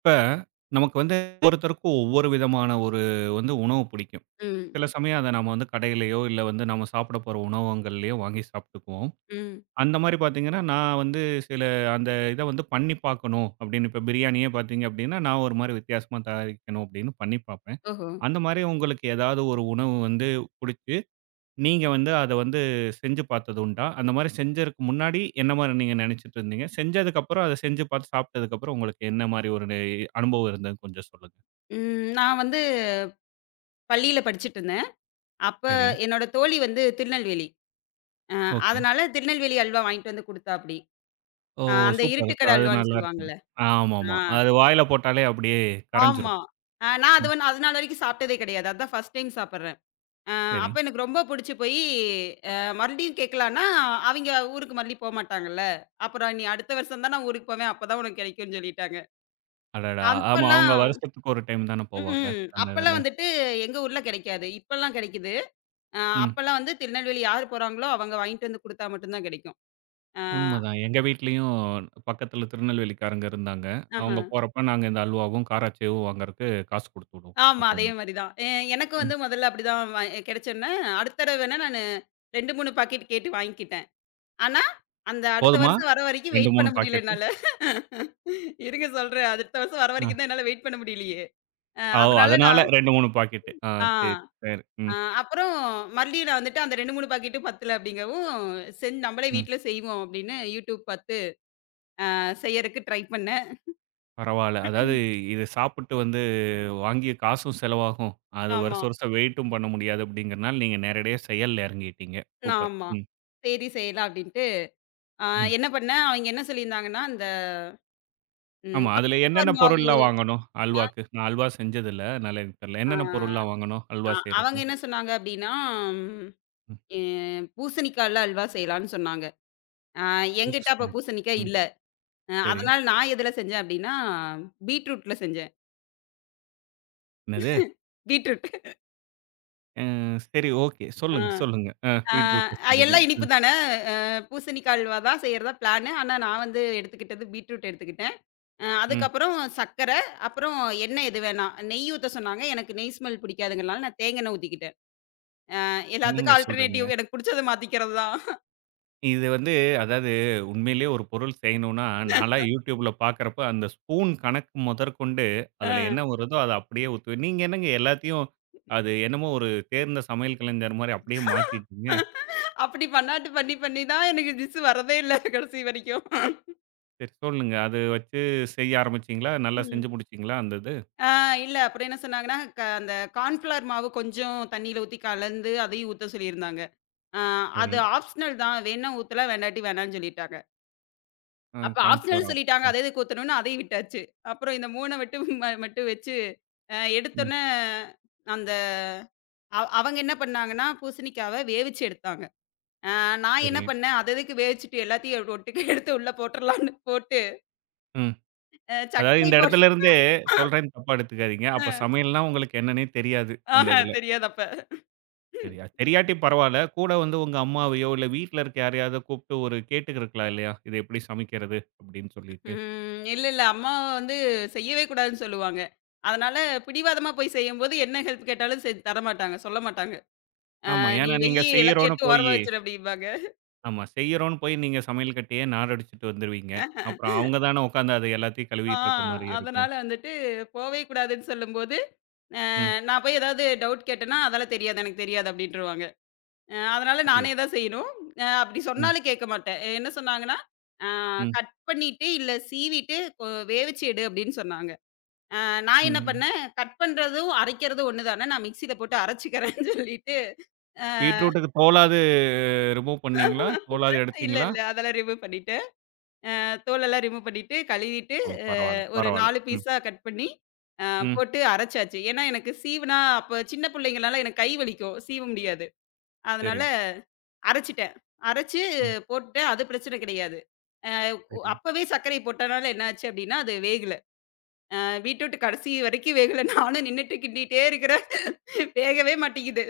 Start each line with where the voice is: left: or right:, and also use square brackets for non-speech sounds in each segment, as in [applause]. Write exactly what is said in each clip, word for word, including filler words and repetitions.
right: இப்ப நமக்கு வந்து ஒவ்வொருத்தருக்கும் ஒவ்வொரு விதமான ஒரு வந்து உணவு பிடிக்கும்.
left: ம்,
right: சில சமயம் அத நம்ம வந்து கடையிலயோ, இல்ல வந்து நம்ம சாப்பிட போற உணவகங்கள்லயோ வாங்கி சாப்பிட்டுக்குவோம்.
left: ம்.
right: அந்த மாரி பார்த்தீங்கன்னா, நான் வந்து சில அந்த இத வந்து பண்ணி பார்க்கணும் அப்படின்னு இப்ப பிரியாணியே பார்த்தீங்க அப்படின்னா, நான் ஒரு மாரி வித்தியாசமா தயாரிக்கணும் அப்படின்னு பண்ணி பார்ப்பேன்.
left: ஓஹோ!
right: அந்த மாரி உங்களுக்கு ஏதாவது ஒரு உணவு வந்து புடிச்ச நீங்க வந்து அத வந்து செஞ்சு பார்த்தது உண்டா? அந்த மாரி செஞ்சதுக்கு முன்னாடி என்ன மாரி நீங்க நெனச்சிட்டு இருந்தீங்க? செஞ்சதுக்கப்புறம் அத செஞ்சு பார்த்து சாப்பிட்டதுக்கப்புறம் உங்களுக்கு என்ன மாரி ஒரு நெ அனுபவம் இருந்ததுன்னு கொஞ்சம் சொல்லுங்க?
left: ம். நான் வந்து பள்ளியில படிச்சுட்டுருந்தேன். அப்ப
right: சரி.
left: என்னோட தோழி வந்து திருநெல்வேலி. அ
right: ஓகே.
left: அதனால திருநெல்வேலி அல்வா வாங்கிட்டு வந்து குடுத்தாப்படி.
right: ஓ!
left: அ அந்த
right: சூப்பர்.
left: இருட்டுக்கட
right: அது
left: அல்வான்னு
right: நல்லாருக்கும்.
left: சொல்லுவாங்கல்ல. ஆ
right: ஆமாமா. அது வாயில போட்டாலே அப்படியே
left: ஆமா.
right: கரைஞ்சிரும்.
left: அ நான் அது
right: ம்.
left: வந்து அது நாள் வரைக்கும் சாப்பிட்டதே கிடையாது. அதான் ஃபர்ஸ்ட் டைம் சாப்பிடுறேன். அ
right: சரி.
left: அப்ப எனக்கு ரொம்ப புடிச்சு போயி, அ மறுபடியும் கேட்கலான்னா, அவிங்க ஊருக்கு மறுபடியும் போமாட்டாங்கல்ல. அப்புறம் "நீ அடுத்த வருஷம் தான் நான் ஊருக்கு போவேன். அப்பதான் உனக்கு கிடைக்கும்னு" சொல்லிட்டாங்க.
right: அடடா! ஆமா. அவங்க
left: அப்பல்லாம்
right: வருஷத்துக்கு ஒரு டைம் தானே போவாங்க.
left: ம்ஹ்ம்.
right: அந்த
left: அப்பல்லாம்
right: இதுல.
left: வந்துட்டு எங்க ஊர்ல கிடைக்காது. இப்பல்லாம் கிடைக்குது. அ
right: ம்.
left: அப்பல்லாம் வந்து திருநெல்வேலி யார் போறாங்களோ, அவங்க வாங்கிட்டு வந்து குடுத்தா மட்டும் தான் கிடைக்கும். அ
right: உண்மதான். எங்க வீட்லயும் பக்கத்துல திருநெல்வேலிக்காரங்க இருந்தாங்க.
left: ஆஹ.
right: அவங்க போறப்ப நாங்க இந்த அல்வாவும், காராச்சேவும் வாங்குறக்கு காசு குடுத்து விடுவோம்
left: ஆமா, அதே
right: எப்பவுமே.
left: மாரி தான். எ எனக்கு
right: ம்.
left: வந்து முதல்ல அப்படிதான் வ கிடைச்சோன்னே, அடுத்த தடவ வேணா நானு ரெண்டு, மூணு பாக்கெட் கேட்டு வாங்கிக்கிட்டேன். ஆனா, அந்த அடுத்த
right: போதுமா?
left: வருஷம் வர வரைக்கும்
right: ரெண்டு,
left: வெயிட்
right: மூணு
left: பண்ண முடியல
right: பாக்கெட்டு.
left: என்னால. இருங்க சொல்றேன். அடுத்த வருஷம் வர
right: அ.
left: வரைக்கும் தான் என்னால வெயிட் பண்ண முடியலையே. அ
right: ஓ!
left: அதனால
right: அதனால
left: நான்
right: ரெண்டு, மூணு பாக்கெட்டு. ஆ
left: ஆ,
right: சரி, சரி.
left: அ
right: ம்,
left: அப்புறம் மறுபடியும் நான் வந்துட்டு அந்த ரெண்டு, மூணு பாக்கெட்டும் பத்தல அப்படிங்கவும், செஞ் நம்மளே
right: ம்.
left: வீட்ல செய்வோம் அப்படின்னு யூடியூப் பார்த்து அ செய்யறக்கு ட்ரை பண்ணேன்.
right: பரவால்ல. அதாவது இத சாப்பிட்டு வந்து வாங்கிய காசும் செலவாகும். அது
left: ஆமா.
right: வருஷம் வருஷம் வெயிட்டும் பண்ண முடியாது அப்படிங்கிறனால, நீங்க நேரடியா செயல்ல இறங்கிட்டீங்க. சூப்பர்.
left: ஆமா.
right: ம்,
left: சரி செய்யலாம் அப்டின்ட்டு, அ
right: ம்.
left: என்ன பண்ணேன், அவைங்க என்ன சொல்லியிருந்தாங்கன்னா, அந்த ம்
right: ஆமா. அதுல
left: கான்ஃப்ளவர்
right: என்னென்ன
left: மாவு
right: பொருள்லாம் வாங்கணும்? அல்வாக்கு. நான் அல்வா செஞ்சதில்ல. அதனால எனக்கு தெரியல.
left: ஆ
right: என்னென்ன பொருள்லாம் வாங்கணும்?
left: அ
right: அல்வா
left: அவங்க
right: செய்றக்கு?
left: என்ன சொன்னாங்க அப்டின்னா, ம்
right: ம்.
left: எ பூசணிக்காய்ல அல்வா செய்யலான்னு சொன்னாங்க. அ என்கிட்ட அப்ப
right: [unintelligible]
left: பூசணிக்காய்
right: ம்.
left: இல்ல. அ
right: சரி.
left: அதனால நான் எதுல செஞ்சேன் அப்டின்னா, பீட்ரூட்ல செஞ்சேன்.
right: என்னது?
left: பீட்ரூட்.
right: அ சரி. ஓகே.
left: ஆ.
right: சொல்லுங்க, சொல்லுங்க. அ
left: ஆ
right: பீட்ரூட் செஞ்சீங்க.
left: எல்லாம்
right: அ,
left: இனிப்பு தானே. அ பூசணிக்காய் அல்வா தான் செய்யறதா பிளானு. ஆனா நான் வந்து எடுத்துக்கிட்டது பீட்ரூட் எடுத்துக்கிட்டேன். அ
right: ம்.
left: அதுக்கப்புறம் சர்க்கரை, அப்புறம் எண்ணெய் எது வேணாம். நெய் ஊத்த சொன்னாங்க. எனக்கு நெய் ஸ்மெல் பிடிக்காதுங்கிறனால நான் தேங்கா எண்ணெய் ஊத்திக்கிட்டேன். அ
right: என்னங்க
left: எல்லாத்துக்கும்
right: சொல்றீங்க?
left: ஆல்டர்னேட்டிவ் எனக்கு புடிச்சத மாத்திக்கிறது தான்.
right: இது வந்து அதாவது உண்மையிலேயே ஒரு பொருள் செய்யணும்னா, நான்லாம் YouTubeல பார்க்குறப்ப அந்த ஸ்பூன் கணக்கு முதற்கொண்டு,
left: அ
right: அதில என்ன வருதோ அத அப்படியே ஊத்துவேன். நீங்க என்னங்க எல்லாத்தையும் அது என்னமோ ஒரு தேர்ந்த சமையல் கலைஞர் மாரி அப்படியே மாத்திட்டீங்க.
left: அப்படி பண்ணாட்டு பண்ணி பண்ணி தான் எனக்கு டிஷ் வரதே இல்ல கடைசி வரைக்கும்.
right: சரி சொல்லுங்க. அது வச்சு செய்ய ஆரம்பிச்சீங்களா? நல்லா
left: ம்.
right: செஞ்சு முடிச்சீங்களா அந்த இது?
left: ஆ இல்ல அப்புறம் என்ன சொன்னாங்கன்னா, க அந்த கார்ன்ஃப்ளவர் மாவு கொஞ்சம் தண்ணீல ஊத்தி கலந்து அதையும் ஊத்த சொல்லியிருந்தாங்க. அ
right: சரி.
left: அது ஆப்ஷனல் தான். வேணுனா ஊத்தலாம், வேண்டாட்டி வேணான்னு சொல்லிட்டாங்க.
right: அ
left: அப்ப
right: கார்ன்ஃப்ளோர்
left: ஆப்ஷனல்
right: ஆட்
left: சொல்லிட்டாங்க.
right: ம்,
left: அத எதுக்கு ஊத்தணும்னு அதையும் விட்டாச்சு. அப்புறம் இந்த மூணு மட்டும் ம மட்டும் வச்சு அ
right: ம்.
left: எடுத்தோனே அந்த அ அவங்க என்ன பண்ணாங்கன்னா, பூசணிக்காவ வேவிச்சு எடுத்தாங்க. அ நான் என்ன
right: சரி.
left: பண்ணேன், அது அதுக்கு வேவிச்சுட்டு எல்லாத்தையும் ஒட்டுக்கா எடுத்து உள்ள போட்டுறலான்னு போட்டு,
right: ம்.
left: அ
right: அதாவது
left: சர்க்கரை
right: இந்த
left: போட்டு
right: இடத்துல இருந்தே சொல்றேன்னு தப்பா எடுத்துக்காதீங்க. அப்ப
left: அ
right: சமையல்னா உங்களுக்கு என்னன்னே தெரியாது இந்த
left: ஆஹா
right: இதுல.
left: தெரியாது அப்ப.
right: சரியா தெரியாட்டி பரவால்ல. கூட வந்து உங்க அம்மாவையோ, இல்ல வீட்ல இருக்க யாரையாவது கூப்ட்டு ஒரு கேட்டுக்கிருக்கலாம் இல்லையா? "இத எப்படி சமைக்கிறது?" அப்படின்னு சொல்லிட்டு.
left: ம். இல்ல, இல்ல. அம்மா வந்து செய்யவே கூடாதுன்னு சொல்லுவாங்க. அதனால பிடிவாதமா போய் செய்யும்போது என்ன ஹெல்ப் கேட்டாலும் செஞ்சு தரமாட்டாங்க. சொல்ல மாட்டாங்க. "அ
right: ஆமா.
left: நீ
right: ஏன்னா நீங்க
left: வெய்யி எல்லாத்தையும்
right: செய்யறோம்னு
left: எடுத்து
right: போயி
left: ஓரமா வச்சுரு" அப்படிம்பாங்க.
right: ஆமா. செய்யறோம்னு போய் நீங்க சமையல் கட்டையே நாரடிச்சுட்டு வந்துருவீங்க. அப்புறம் அவங்க தானே உட்காந்து அத எல்லாத்தையும்
left: ஆ
right: கழுவிட்டு இருக்க மாரி இருக்கும்.
left: அதனால வந்துட்டு போவே கூடாதுன்னு சொல்லும்போது, அ
right: ம்.
left: நான் போய் ஏதாவது டவுட் கேட்டேன்னா, "அதெல்லாம் தெரியாது, எனக்கு தெரியாது" அப்படின்ருவாங்க. அ அதனால நானே
right: புரியுது.
left: தான் செய்யணும். அ அப்படி
right: ம்.
left: சொன்னாலும் கேட்க மாட்டேன். என்ன சொன்னாங்கன்னா, "அ
right: ம்.
left: கட் பண்ணிட்டு, இல்ல சீவிட்டு கொ வேவிச்சு எடு" அப்படின்னு சொன்னாங்க. அ நான் என்ன
right: ம்.
left: பண்ணேன், "கட் பண்றதும், அரைக்கிறதும் ஒண்ணு தானே. நான் மிக்ஸியில போட்டு அரைச்சுக்கிறேன்னு" [laughs] சொல்லிட்டு, அ
right: பீட்ரூட்டுக்கு தோலாவது ரிமூவ் பண்ணீங்களா? தோலாவது
left: இல்ல,
right: எடுத்தீங்களா?
left: இல்ல. அதெல்லாம் ரிமூவ் பண்ணிட்டேன். அ தோலெல்லாம் ரிமூவ் பண்ணிட்டு, கழுவிட்டு,
right: ஓ!
left: அ
right: பரவால்ல,
left: ஒரு
right: பரவால்ல.
left: நாலு
right: ம்.
left: பீஸா கட் பண்ணி, அ
right: ம்.
left: போட்டு அரைச்சாச்சு. ஏன்னா, எனக்கு சீவுனா அப்ப சின்ன பிள்ளைங்கனால எனக்கு கை வலிக்கும். சீவ முடியாது.
right: சரி.
left: அதனால அரைச்சுட்டேன். அரைச்சு
right: ம்.
left: போட்டுட்டேன். அது பிரச்சனை கிடையாது. அ ஒ
right: சரி.
left: அப்பவே சர்க்கரை போட்டனால என்ன ஆச்சு அப்டின்னா, அது வேகல. அ பீட்ரூட் கடைசி வரைக்கும் வேகல. [laughs] நானும் நின்னுட்டு கிண்டிட்டே இருக்கிறேன். வேகவே மாட்டேங்குது.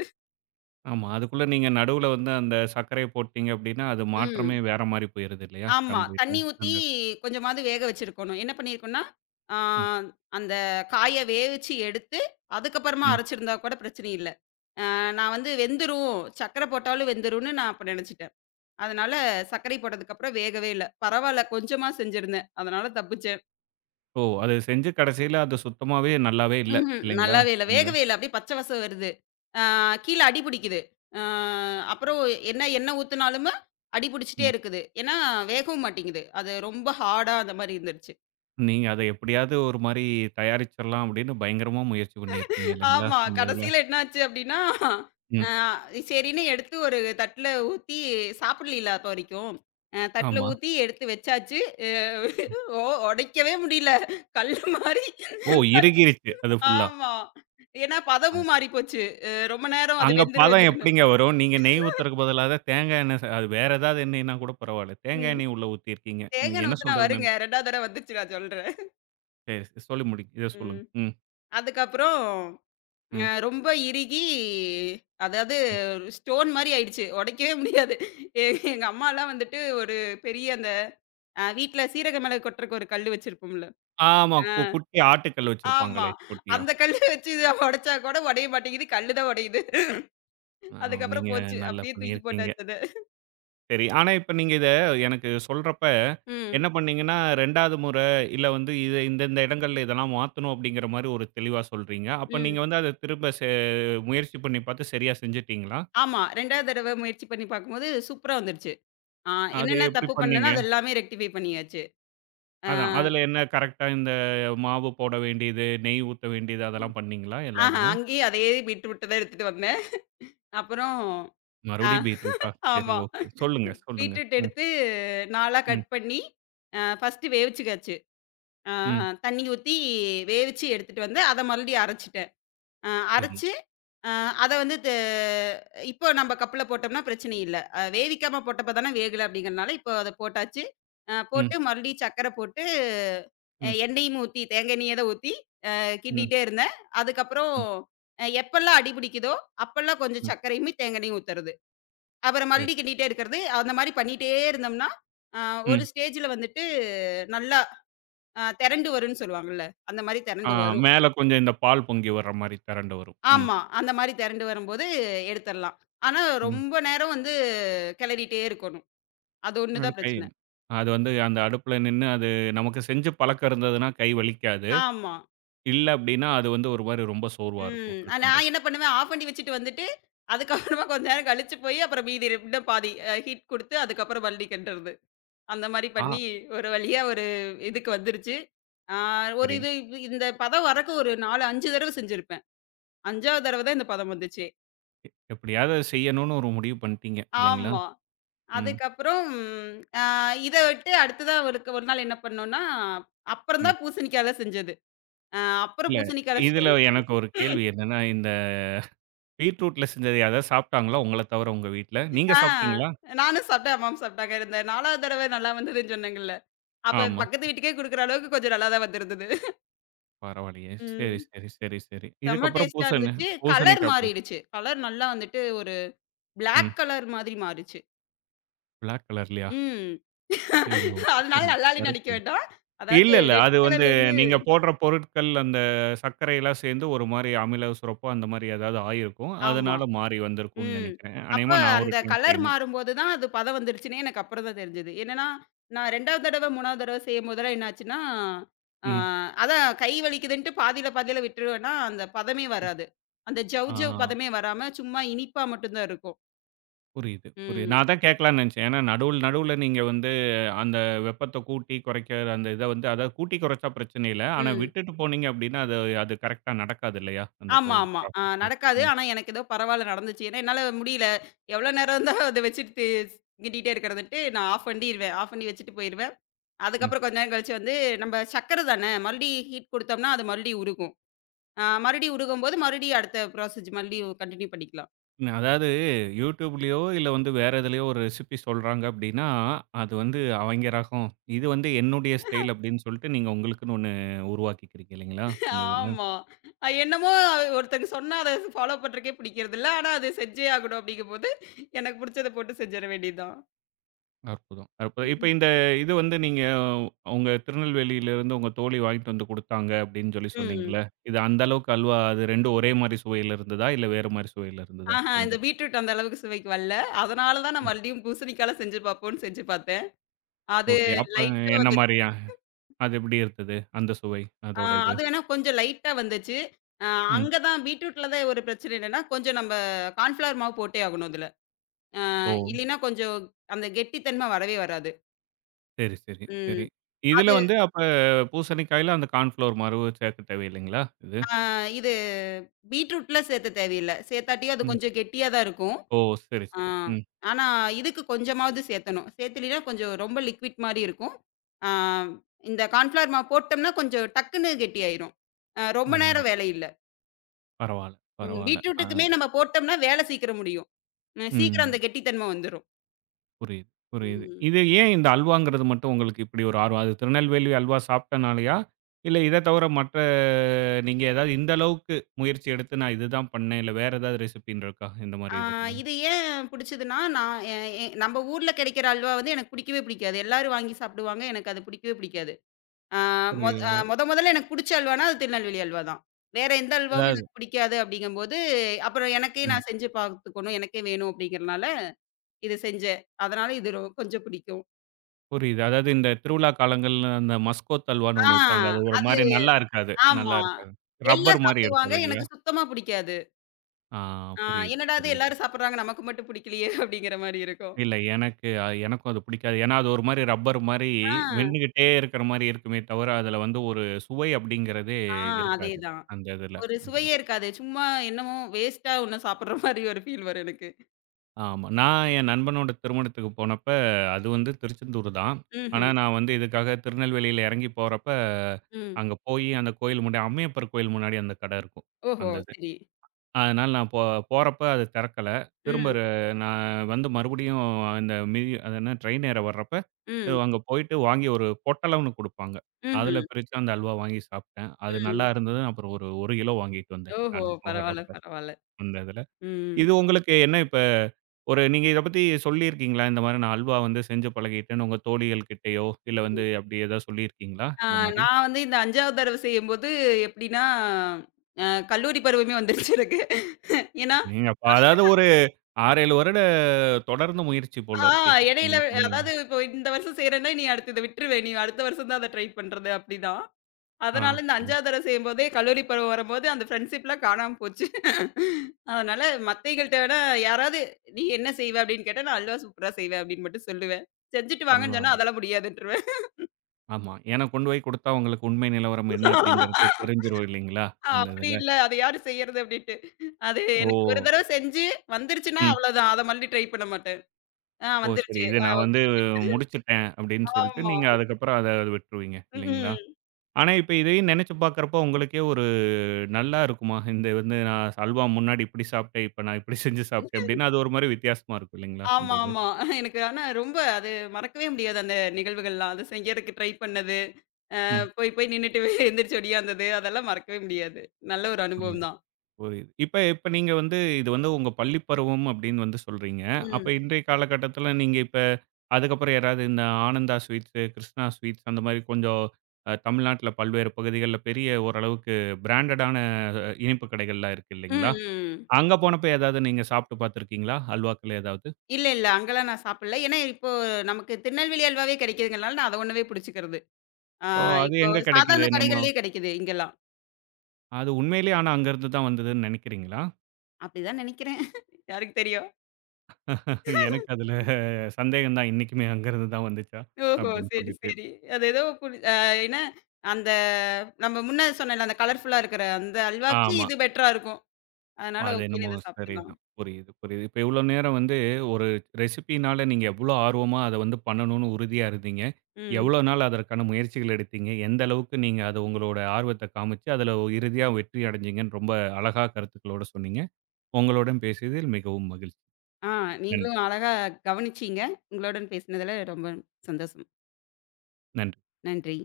right: ஆமா. அதுக்குள்ள நீங்க நடுவுல வந்து அந்த சர்க்கரைய போட்டீங்க அப்டின்னா, அது மாற்றமே
left: ம்.
right: வேற மாரி போயிருது இல்லையா?
left: ஆமா.
right: கம்ப்ளீட்டா
left: தண்ணி ஊத்தி
right: அந்த
left: கொஞ்சமாவது வேக வச்சிருக்கணும். என்ன பண்ணியிருக்கோம்னா, ஆ
right: ம்,
left: அந்த காய வேவிச்சு எடுத்து, அதுக்கப்புறமா
right: ம்.
left: அரைச்சிருந்தா கூட பிரச்சனை இல்ல. அ நான் வந்து வெந்துரும். சர்க்கரை போட்டாலும் வெந்துரும்னு நான் அப்ப நெனச்சுட்டேன். அதனால சர்க்கரை போட்டதுக்கப்புறம் வேகவே இல்ல. பரவால்ல கொஞ்சமா செஞ்சிருந்தேன். அதனால தப்பிச்சு
right: ஓ! அது செஞ்சு கடைசியில அது சுத்தமாவே நல்லாவே இல்ல.
left: ம்ஹ்ம்.
right: இல்லைங்களா?
left: நல்லாவே இல்ல.
right: அந்த
left: வேகவே இல்ல. அப்படியே பச்சை வாசம் வருது. ஆ கீழ அடி பிடிக்குது. ஆ அப்புறம் என்ன எண்ணெய் ஊத்துனாலுமு அடி பிடிச்சுட்டே
right: ம்.
left: இருக்குது. ஏன்னா வேகவும் மாட்டேங்குது. அது ரொம்ப ஹார்டா அந்த மாரி இருந்துருச்சு.
right: நீங்க அத எப்படியாவது ஒரு மாரி தயாரிச்சிரலாம் அப்படின்னு பயங்கரமா முயற்சி பண்ணியிருக்கீங்க இல்லைங்களா?
left: ஆமா.
right: இந்த இதுல.
left: கடைசியில என்னாச்சு அப்படின்னா,
right: ம்.
left: ஆ சரின்னு எடுத்து ஒரு தட்டுல ஊத்தி சாப்பிடலில்ல அப்ப வரைக்கும். அ தட்டுல
right: ஆமா.
left: ஊத்தி எடுத்து வச்சாச்சு. அ ஒ உடைக்கவே முடியல. கல்லு மாரி.
right: ஓ! இறுகிருச்சு அது ஃபுல்லா.
left: ஆமா. ஏன்னா
right: அ
left: பதமும் மாறி போச்சு. அ ரொம்ப நேரம் அது
right: அங்க
left: வெந்துரு
right: பதம்
left: வெந்துருன்னு.
right: எப்படிங்க வரும்? நீங்க நெய் ஊத்துறதுக்கு பதிலா தான் தேங்காய் எண்ணெய் ச அது வேற ஏதாவது எண்ணெய்னா கூட பரவால்ல. தேங்காய்
left: ம்.
right: எண்ணெய் உள்ள ஊத்தியிருக்கீங்க.
left: தேங்காண்ண
right: என்ன
left: ஊத்துனா
right: சொல்றதுன்னு
left: வருங்க.
right: எனக்கு
left: ரெண்டாவது தடவ வந்துச்சு நான் சொல்றேன்.
right: சரி, சரி, சொல்லி முடிங்க. இத சொல்லுங்க.
left: ம்.
right: ம்,
left: அதுக்கப்புறம் அ
right: ம்.
left: ரொம்ப இறுகி அதாவது ஸ்டோன் மாரி ஆயிடுச்சு. உடைக்கவே முடியாது. எ எங்க அம்மாலாம் வந்துட்டு ஒரு பெரிய அந்த அ வீட்ல சீரக மிளகு கொட்டுறக்கு ஒரு கல்லு வச்சிருப்போம்ல.
right: ஆமா.
left: ஆ
right: கு குட்டி ஆட்டுக்கல்
left: ஆமா.
right: வச்சிருப்பாங்களே! குட்டியா.
left: அந்த கல்லு வச்சு இத உடைச்சா கூட உடைய மாட்டேங்குது. கல்லு தான் உடையுது.
right: அ
left: அதுக்கப்புறம்
right: நீங்க
left: போச்சு.
right: நல்லா
left: அப்படியே தூக்கி
right: பண்ணியிருக்கீங்க.
left: போட்டாச்சு அத.
right: சரி. ஆனா, இப்ப நீங்க இத எனக்கு சொல்றப்ப
left: ம்.
right: என்ன பண்ணீங்கன்னா, 2வது முறை இல்ல வந்து இது இந்த இந்த இடங்கள்ல இதெல்லாம் மாத்தணும் அப்படிங்கிற மாரி ஒரு தெளிவா சொல்றீங்க. அப்ப நீங்க
left: ம்.
right: வந்து அத திரும்ப செ முயற்சி பண்ணி பார்த்து சரியா செஞ்சுட்டீங்களா?
left: ஆமா. ரெண்டாவது தடவ முயற்சி பண்ணி பார்க்கும்போது சூப்பரா வந்துருச்சு. ஆ
right: அது
left: என்னென்ன
right: எப்படி
left: தப்பு பண்ணேனோ
right: பண்ணீங்க?
left: அது எல்லாமே ரெக்டிஃபை பண்ணியாச்சு. ஆ.
right: அதான். அதுல என்ன கரெக்ட்டா இந்த மாவு போட வேண்டியது, நெய் ஊத்த வேண்டியது அதெல்லாம் பண்ணீங்களா எல்லா
left: ஆஹா,
right: இதுவும்?
left: அங்கேயே அதே பீட்ரூட்ட தான் எடுத்துட்டு வந்தேன். அப்புறம் ஆ
right: மறுபடியும் பீட்ரூட்டா? சரி,
left: ஆமா.
right: ஓகே. சொல்லுங்க, சொல்லுங்க.
left: பீட்ரூட்
right: ம்,
left: எடுத்து நாலா
right: ம்,
left: கட் பண்ணி, அ ஃபர்ஸ்ட்டு வேவிச்சுக்காச்சு. அ
right: ம்.
left: தண்ணி ஊத்தி வேவிச்சு எடுத்துட்டு வந்து, அத மறுபடியும் அரைச்சுட்டேன். அ
right: சரி.
left: அரைச்சு, அ அத வந்து து இப்போ நம்ப கப்புல போட்டோம்னா பிரச்சனை இல்ல. அ வேவிக்காம போட்டப்ப தானே வேகல அப்படிங்கிறனால, இப்போ அத போட்டாச்சு. அ
right: ம்,
left: போட்டு மறுபடியும் சர்க்கரை போட்டு, அ
right: ம்,
left: எண்ணெயும் ஊத்தி, தேங்காய் எண்ணெயே தான் ஊத்தி, அ
right: ம், ம்.
left: கிண்டிட்டே இருந்தேன். அதுக்கப்புறம் அ எப்பல்லாம் அடி பிடிக்குதோ, அப்பல்லாம் கொஞ்சம்
right: ம்.
left: சர்க்கரையுமே, தேங்காய் எண்ணெயும் ஊத்துறது. அப்புறம்
right: சரி.
left: மறுபடியும் கிண்டிட்டே இருக்கிறது. அந்த மாரி பண்ணிட்டே இருந்தோம்னா, அ ஒரு
right: ம்.
left: ஸ்டேஜ்ல வந்துட்டு நல்லா அ தெரண்டு வரும்ன்னு சொல்லுவாங்கல்ல, அந்த மாரி
right: ஆ
left: தெரண்டு வரும்.
right: மேல கொஞ்சம் இந்த பால் பொங்கி வர்ற மாரி திரண்டு வரும். ம்.
left: ஆமா. அந்த மாரி தெரண்டு வரும்போது எடுத்தரலாம். ஆனா,
right: ம்.
left: ரொம்ப நேரம் வந்து கெளறிட்டே இருக்கணும். அது ஒண்ணு
right: அது
left: தான்
right: கை
left: பிரச்சனை.
right: அது வந்து அந்த அடுப்புல நின்னு அது நமக்கு செஞ்சு பழக்கம் இருந்ததுன்னா கை வலிக்காது.
left: ஆமா.
right: இல்ல அப்டின்னா, அது வந்து ஒரு மாரி ரொம்ப சோர்வா இருக்கும்.
left: ம்.
right: அது
left: ஆ, நான்
right: பண்றது.
left: என்ன பண்ணுவேன், ஆஃப் பண்ணி வச்சுட்டு வந்துட்டு, அதுக்கப்புறமா கொஞ்ச நேரம் கழிச்சு போய், அப்புறம் மீதி இன்னும் பாதி அ ஹீட் குடுத்து, அதுக்கப்புறம் மறுபடி கிண்டுறது. அந்த மாரி
right: ஆ
left: பண்ணி, ஒரு வழியா ஒரு இதுக்கு வந்துருச்சு. ஆ ஒரு
right: சரிங்க.
left: இது இது- இந்த பதம் வரக்கு ஒரு நாலு, அஞ்சு தடவ செஞ்சிருப்பேன். அஞ்சாவது தடவ தான் இந்த பதம் வந்துச்சு.
right: எப்படியாவது அத செய்யணும்னு ஒரு முடிவு பண்ணிட்டீங்க இல்லைங்களா?
left: ஆமா.
right: ம்.
left: அதுக்கப்புறம் அ இத விட்டு அடுத்ததா ஒருக்கு ஒரு நாள் என்ன பண்ணோம்னா, அப்புறம்
right: ம்.
left: தான் பூசணிக்கால செஞ்சது. அ அப்புறம்
right: இல்ல
left: பூசணிக்கால
right: இதுல
left: செஞ்சு
right: எனக்கு ஒரு கேள்வி என்னன்னா, இந்த பீட்ரூட்ல செஞ்சது யாராவது சாப்ட்டாங்களா? உங்கள தவிர உங்க வீட்ல. நீங்க
left: ஆ
right: சாப்ட்டீங்களா?
left: நானும் சாப்பிட்டேன், அம்மாவும் சாப்பிட்டாங்க. இந்த நாலாவது தடவ நல்லா வந்ததுன்னு சொன்னேங்கல்ல. அப்ப
right: ஆமா.
left: பக்கத்து வீட்டுக்கே குடுக்குற அளவுக்கு கொஞ்சம் நல்லா தான் வந்திருந்தது.
right: பரவாயில்லையே. சரி,
left: ம்.
right: சரி, சரி, சரி.
left: செம்ம
right: இதுக்கப்புறம்
left: டேஸ்ட்டா
right: பூசணி
left: இருந்துச்சு. கலர்
right: பூசணிக்கா போய்டும்.
left: மாறிடுச்சு. கலர் நல்லா வந்துட்டு ஒரு
right: ம்.
left: பிளாக் கலர் மாதிரி மாறுச்சு.
right: பிளாக் கலர்லயா?
left: ம்.
right: சரி ஓகே.
left: அதனால
right: புரியுது.
left: நல்லா இல்லன்னு நெனைக்க
right: கருப்பு.
left: வேண்டாம். அதாவது
right: இல்ல, இல்ல.
left: ரெட்
right: அது வந்து
left: கலர்ல இருந்து
right: நீங்க போடுற பொருட்கள் அந்த சர்க்கரைலாம் சேர்ந்து ஒரு மாரி அமில சுரப்போ அந்த மாரி ஏதாவது ஆயிருக்கும்.
left: ஆமா.
right: அதனால மாறி வந்திருக்கும்னு
left: ம்.
right: நெனைக்கிறேன்.
left: அப்ப
right: அநேகமா நான் ஒரு
left: அந்த
right: டைம்
left: கலர்
right: செய்யணும்.
left: மாறும்போது தான் அது பதம் வந்துருச்சுன்னே எனக்கு அப்புறம் தான் தெரிஞ்சது. என்னன்னா, நான் ரெண்டாவது தடவ, மூணாவது தடவ செய்யும்போதெல்லாம் என்னாச்சுன்னா, ஆ
right: ம்.
left: அதான் கை வலிக்குதுன்ட்டு பாதியில பாதியில விட்டுருவேன்னா, அந்த பதமே வராது. அந்த ஜவ்
right: ஆ
left: ஜவ் பதமே வராம சும்மா இனிப்பா மட்டும் தான் இருக்கும்.
right: புரியுது, புரியுது.
left: ம்.
right: நான் அதான் கேட்கலாம்னு நெனைச்சேன். ஏன்னா நடுவுல, நடுவுல நீங்க வந்து அந்த வெப்பத்த கூட்டி குறைக்கிற அந்த இத வந்து அதாவது கூட்டி குறைச்சா பிரச்சனை இல்ல. ஆனா
left: ம்.
right: விட்டுட்டு போனீங்க அப்டின்னா, அது அது கரெக்ட்டா நடக்காது இல்லையா? அந்த ப
left: ஆமா, ஆமா. ஆ
right: ப்ராசஸ்.
left: நடக்காது. ஆனா எனக்கு ஏதோ பரவால்ல நடந்துச்சு. ஏன்னா என்னால முடியல. எவ்வளோ நேரம் தான் அத வச்சுட்டு தி கிண்டிட்டே இருக்கிறதுன்ட்டு நான் ஆஃப் பண்ணிருவேன். ஆஃப் பண்ணி வச்சுட்டு போயிருவேன்.
right: ம்.
left: அதுக்கப்புறம் கொஞ்ச நேரம் கழிச்சு வந்து நம்ம சர்க்கரை தானே மறுபடி ஹீட் குடுத்தோம்னா, அது மறுபடியும் உருகும். ஆ மறுபடியும் உருகும்போது, மறுபடியும் அடுத்த ப்ராசஸ் மறுபடியும் கன்டின்யூ பண்ணிக்கலாம்.
right: ந- அதாவது யூடியூப்லயோ இல்ல வந்து வேற எதுலயோ ஒரு ரெசிபி சொல்றாங்க அப்படின்னா, அது வந்து அவங்க ரகம். இது வந்து என்னுடைய ஸ்டைல் அப்படின்னு சொல்லிட்டு நீங்க உங்களுக்குன்னு ஒண்ணு உருவாக்கிக்கிறீங்க இல்லைங்களா? இந்த இதுல.
left: ஆமா. அது என்னமோ அவ- ஒருத்தங்க சொன்னா அத ஃபாலோ பண்றதுக்கே பிடிக்கிறதில்ல. ஆனா அது செஞ்சே ஆகணும் அப்படிங்கும்போது, எனக்கு புடிச்சத போட்டு செஞ்சிட வேண்டியது தான்.
right: அற்புதம். அப்ப இப்ப இந்த இது வந்து நீங்க உங்க திருநெல்வேலியிலிருந்து உங்க தோழி வாங்கிட்டு வந்து குடுத்தாங்க அப்படின்னு சொல்லி
left: ம்.
right: சொன்னீங்கல்ல. இது அந்த அளவுக்கு அல்வா அது ரெண்டும் ஒரே மாரி சுவையில இருந்ததா? இல்ல வேற மாரி சுவையில இருந்ததா?
left: ஆஹா இந்த
right: ரெண்டும்
left: பீட்ரூட் அந்த அளவுக்கு சுவைக்கு வரல. அதனால தான் நான் மறுபடியும் பூசணிக்கால செஞ்சு பார்ப்போம்ன்னு செஞ்சு பார்த்தேன். அது
right: ஓகே. அப்ப
left: லைட்டா
right: என்ன
left: வந்து
right: மாரியா? அது எப்படி இருந்தது? அந்த சுவை
left: ஆ
right: அதோட இது.
left: அது வேணா கொஞ்சம் லைட்டா வந்துச்சு. அ
right: ம்.
left: அங்க தான் பீட்ரூட்ல தான் ஒரு பிரச்சனை என்னன்னா, கொஞ்சம் நம்ப கார்ன்ஃப்ளவர் மாவு போட்டே ஆகணும் அதுல. அ
right: ஓ!
left: இல்லைன்னா கொஞ்சம் அந்த கெட்டித்தன்மை வரவே வராது.
right: சரி, சரி, சரி.
left: ம்.
right: இதுல
left: அது
right: வந்து அப்ப பூசணிக்காயில அந்த கார்ன்ஃப்ளவர் மறவு சேர்க்க தேவையில்லைங்களா இது?
left: அ இது பீட்ரூட்ல சேர்த்த தேவையில்ல. சேர்த்தாட்டியும் அது
right: ம்.
left: கொஞ்சம் கெட்டியா தான் இருக்கும்.
right: ஓ! சரி,
left: ஆ
right: சரி. ம்.
left: ஆனா இதுக்கு கொஞ்சமாவது சேர்த்தணும். சேர்த்துலனா கொஞ்சம் ரொம்ப லிக்விட் மாரி இருக்கும். ஆ இந்த கார்ன்ஃப்ளவர் மாவு போட்டோம்னா கொஞ்சம் டக்குன்னு கெட்டியாயிரும். அ
right: ஆ
left: ரொம்ப நேரம் வேலை இல்ல.
right: பரவால்ல,
left: ம்
right: பரவால்ல. ஆ.
left: பீட்ரூட்டுக்குமே நம்ம போட்டோம்னா வேலை சீக்கிரம் முடியும். அ சீக்கிரம்
right: ம்.
left: அந்த கெட்டித்தன்மை வந்துரும்.
right: புரியுது, புரியுது.
left: ம்.
right: இது ஏன் இந்த அல்வாங்கிறது மட்டும் உங்களுக்கு இப்படி ஒரு ஆர்வம்? அது திருநெல்வேலி அல்வா சாப்பிட்டனாலயா? இல்ல இத தவிர மற்ற நீங்க ஏதாவது இந்த அளவுக்கு முயற்சி எடுத்து நான் இதுதான் பண்ணேன், இல்ல வேற ஏதாவது ரெசிபின்னு இருக்கா? இந்த மாரி
left: ஆ
right: இதுக்கெல்லாம்?
left: இது ஏன் புடிச்சதுன்னா, நான் எ எ நம்ப ஊர்ல கிடைக்கிற அல்வா வந்து எனக்கு புடிக்கவே புடிக்காது. எல்லாரும் வாங்கி சாப்பிடுவாங்க. எனக்கு அது புடிக்கவே புடிக்காது. ஆ மொத அ
right: புரிய
left: மொத மொதல்ல எனக்கு புடிச்ச அல்வான்னா, அது திருநெல்வேலி அல்வா தான். வேற எந்த அல்வாவும்
right: அதாவது
left: எனக்கு பிடிக்காது அப்படிங்கும்போது, அப்புறம் எனக்கே
right: ம்.
left: நான் செஞ்சு பார்த்துக்கணும். எனக்கே வேணும் அப்படிங்கிறனால, இது செஞ்சேன். அதனால இது ரொ கொஞ்சம் பிடிக்கும்.
right: புரியுது. அதாவது இந்த திருவிழா காலங்கள்ல அந்த மஸ்கோ தல்வான்னு
left: ஆ
right: ஒண்ணு விப்பாங்க. அது ஒரு
left: அது
right: மாரி நல்லா இருக்காது
left: ஆமா.
right: நல்லா இருக்காது. ரப்பர்
left: எல்லாம்
right: மாரி இருக்கும்
left: சாப்பிடுவாங்க.
right: இல்லைங்களா?
left: எனக்கு சுத்தமா புடிக்காது.
right: ஆ
left: ஆ
right: புரியுது,
left: என்னடா இது
right: புரியுது.
left: எல்லாரும் சாப்பிடுறாங்க, நமக்கு மட்டும் புடிக்கலையே அப்படிங்கிற மாரி இருக்கும்.
right: இல்ல எனக்கு அ எனக்கும் அது பிடிக்காது. ஏன்னா, அது ஒரு மாரி ரப்பர் மாரி
left: ஆ,
right: மென்னுகிட்டே இருக்கிற மாரி இருக்குமே தவிர, அதுல வந்து ஒரு சுவை அப்படிங்கிறதே
left: ஆ
right: இருக்காது.
left: அதேதான்.
right: அந்த இதுல
left: ஒரு
right: அதுல.
left: சுவையே இருக்காது. சும்மா என்னமோ வேஸ்ட்டா ஒண்ண சாப்பிடுற மாரி ஒரு ஃபீல் வரும் எனக்கு.
right: ஆமா. நான் என் நண்பனோட திருமணத்துக்கு போனப்ப, அது வந்து திருச்செந்தூர் தான். ஆனா,
left: ம்ஹ்ம்.
right: நான் வந்து இதுக்காக திருநெல்வேலியில இறங்கி போறப்ப,
left: ம்.
right: அங்க போயி அந்த கோயில் முன்னாடி அம்மையப்பர் கோயில் முன்னாடி அந்த கடை இருக்கும்.
left: ஓஹோ!
right: அந்த இது.
left: சரி.
right: அதனால நான் போ போறப்ப அது திறக்கல. திரும்ப
left: ம்.
right: ர நான் வந்து மறுபடியும் இந்த மிதி அது என்ன ட்ரெயின் ஏற வர்றப்ப,
left: ம்.
right: அங்க போயிட்டு வாங்கி ஒரு பொட்டலம்னு குடுப்பாங்க.
left: ம்ஹ்ம்.
right: அதுல பிரிச்சு அந்த அல்வா வாங்கி சாப்பிட்டேன். அது நல்லா
left: ம்.
right: இருந்தது. அப்புறம் ஒரு 1 கிலோ வாங்கிட்டு வந்தேன்
left: ஓஹோ!
right: நானு
left: பரவால்ல,
right: போறப்ப
left: பரவால்ல.
right: அந்த இதுல.
left: ம்.
right: இது உங்களுக்கு என்ன இப்ப ஒரு நீங்க இத பத்தி சொல்லியிருக்கீங்களா? இந்த மாரி நான் அல்வா வந்து செஞ்சு பழகிட்டேன்னு உங்க தோழிகள் கிட்டயோ, இல்ல வந்து
left: ம்.
right: அப்படி ஏதாவது சொல்லியிருக்கீங்களா?
left: ஆ
right: இந்த மாரி?
left: நான் வந்து இந்த அஞ்சாவது தடவ செய்யும்போது எப்படின்னா, அ கல்லூரி பருவமே வந்துருச்சு எனக்கு. ஏன்னா,
right: நீங்க அப்ப அதாவது ஒரு ஆறு, ஏழு வருட தொடர்ந்து முயற்சி போல
left: ஆ
right: இருக்கே!
left: இடையில
right: நீங்க பண்ணது.
left: அதாவது இப்போ இந்த வருஷம் செய்றேன்னா, நீ அடுத்து இத விட்டுருவே. நீ அடுத்த வருஷம் தான் அத ட்ரை பண்றது அப்படிதான்.
right: ஆ.
left: அதனால இந்த
right: சரி.
left: 5வது தடவ செய்யும்போதே, கல்லூரி பருவம் வரும்போது அந்த ஃப்ரெண்ட்ஷிப்லாம் காணாம போச்சு. அதனால மத்தவைங்கள்ட்ட விட யாராவது, "நீ என்ன செய்வ?" அப்படின்னு கேட்டா, "நான் அல்வா சூப்பரா செய்வேன்" அப்படின்னு மட்டும் சொல்லுவேன். செஞ்சுட்டு வாங்கன்னு
right: அதுதான்.
left: சொன்னா, "அதெல்லாம் முடியாதுன்றுவேன்."
right: ஆமா. ஏன்னா கொண்டு போய் குடுத்தா உங்களுக்கு உண்மை நிலவரம் என்ன அப்படிங்கிறது தெரிஞ்சிரும் இல்லைங்களா? அந்த
left: அப்படி
right: இதுல.
left: இல்ல, "அத யாரு செய்யறது?" அப்படின்ட்டு. அது
right: ஓ!
left: எனக்கு ஒரு தடவ செஞ்சு வந்துருச்சுன்னா
right: ம்.
left: அவ்வளோதான். அத மறுபடியும் ட்ரை பண்ண மாட்டேன். ஆ
right: ஓ! சரி.
left: வந்துருச்சு.
right: இத
left: ஆ
right: நான் வந்து
left: ஓகே.
right: முடிச்சுட்டேன் அப்படின்னு சொல்லிட்டு
left: ஆமா.
right: நீங்க அதுக்கப்புறம் அத விட்டுருவீங்க இல்லைங்களா?
left: ம்.
right: ஆனா இப்ப இதையும் நெனைச்சு பார்க்கிறப்போ உங்களுக்கே ஒரு நல்லா இருக்குமா? இந்த வந்து நான் அல்வா முன்னாடி இப்படி சாப்பிட்டேன். இப்ப நான் இப்படி செஞ்சு சாப்பிட்டேன் அப்படின்னு அது ஒரு மாரி வித்தியாசமா இருக்கும் இல்லைங்களா? இந்த
left: ஆமா,
right: இது.
left: ஆமா. எனக்கு ஆனா ரொம்ப அது மறக்கவே முடியாது அந்த நிகழ்வுகள்லாம். அது செய்யறக்கு ட்ரை பண்ணது.
right: ம்.
left: போய் போய் நின்னுட்டு [laughs] எந்திரிச்சு ஒடியாந்தது, அதெல்லாம் மறக்கவே முடியாது. நல்ல ஒரு அனுபவம்
right: புரியுது.
left: தான்.
right: புரியுது. இப்ப இப்ப நீங்க வந்து இது வந்து உங்க பள்ளி பருவம் அப்படின்னு வந்து சொல்றீங்க. அப்ப
left: ம்.
right: இன்றைய காலகட்டத்தில நீங்க இப்ப அதுக்கப்புறம் யாராவது இந்த ஆனந்தா ஸ்வீட்ஸு, கிருஷ்ணா ஸ்வீட்ஸ் அந்த மாரி கொஞ்சம் அ தமிழ்நாட்டில பல்வேறு பகுதிகள்ல பெரிய ஓரளவுக்கு பிராண்டடான இனிப்பு கடைகள்லாம் இருக்கு
left: ம்,
right: இல்லைங்களா?
left: ம்.
right: அங்க போனப்ப ஏதாவது நீங்க சாப்பிட்டு பார்த்துருக்கீங்களா? அல்வாக்கள் ஏதாவது?
left: இல்ல, இல்ல. அங்கலாம் நான் சாப்பிடல. ஏன்னா, இப்போ நமக்கு திருநெல்வேலி அல்வாவே கிடைக்குதுங்கிறனால நான் அத ஒண்ணவே புடிச்சுக்கிறது. ஆ
right: ஓ!
left: ஓ!
right: அது
left: இப்போ
right: எங்க கிடைக்குது?
left: சாதாரண
right: நம்ம
left: கடைகள்லயே கிடைக்குது இங்கலாம்.
right: அது உண்மையிலேயே ஆனா அங்கருந்து தான் வந்ததுன்னு நினைக்கிறீங்களா?
left: அப்படிதான் நெனைக்கிறேன். [laughs] யாருக்கு தெரியும்?
right: எனக்கு அதுல சந்தேகம் தான். இன்னைக்குமே அங்கருந்து தான் வந்துச்சா?
left: ஓஹோ!
right: அப்படின்னு
left: சரி,
right: சொல்லிட்டு.
left: சரி. அது ஏதோ புடி அ என்ன அந்த நம்ம முன்ன சொன்னேன்ல, அந்த கலர்ஃபுல்லா இருக்கிற அந்த அல்வாவுக்கு
right: ஆமா.
left: இது பெட்டரா இருக்கும். அதனால
right: அது
left: ஓகேன்னு
right: என்னமோ
left: இத சாப்ட்டேன் தான்.
right: சரிதான். புரியுது, புரியுது. இப்ப இவ்ளோ நேரம் வந்து ஒரு ரெசிபினால நீங்க எவ்ளோ ஆர்வமா அத வந்து பண்ணணும்னு உறுதியா இருந்தீங்க.
left: ம்.
right: எவ்ளோ நாள் அதற்கான முயற்சிகள் எடுத்தீங்க? எந்த அளவுக்கு நீங்க அது உங்களோட ஆர்வத்த காமிச்சு, அதுல இறுதியா வெற்றி அடைஞ்சீங்கன்னு ரொம்ப அழகா கருத்துக்களோட சொன்னீங்க. உங்களுடன் பேசியதில் மிகவும் மகிழ்ச்சி.
left: ஆ
right: நன்
left: நீங்களும் அழகா கவனிச்சீங்க. உங்களுடன் பேசினதுல ரொம்ப சந்தோஷம்.
right: நன்றி.
left: நன்றி.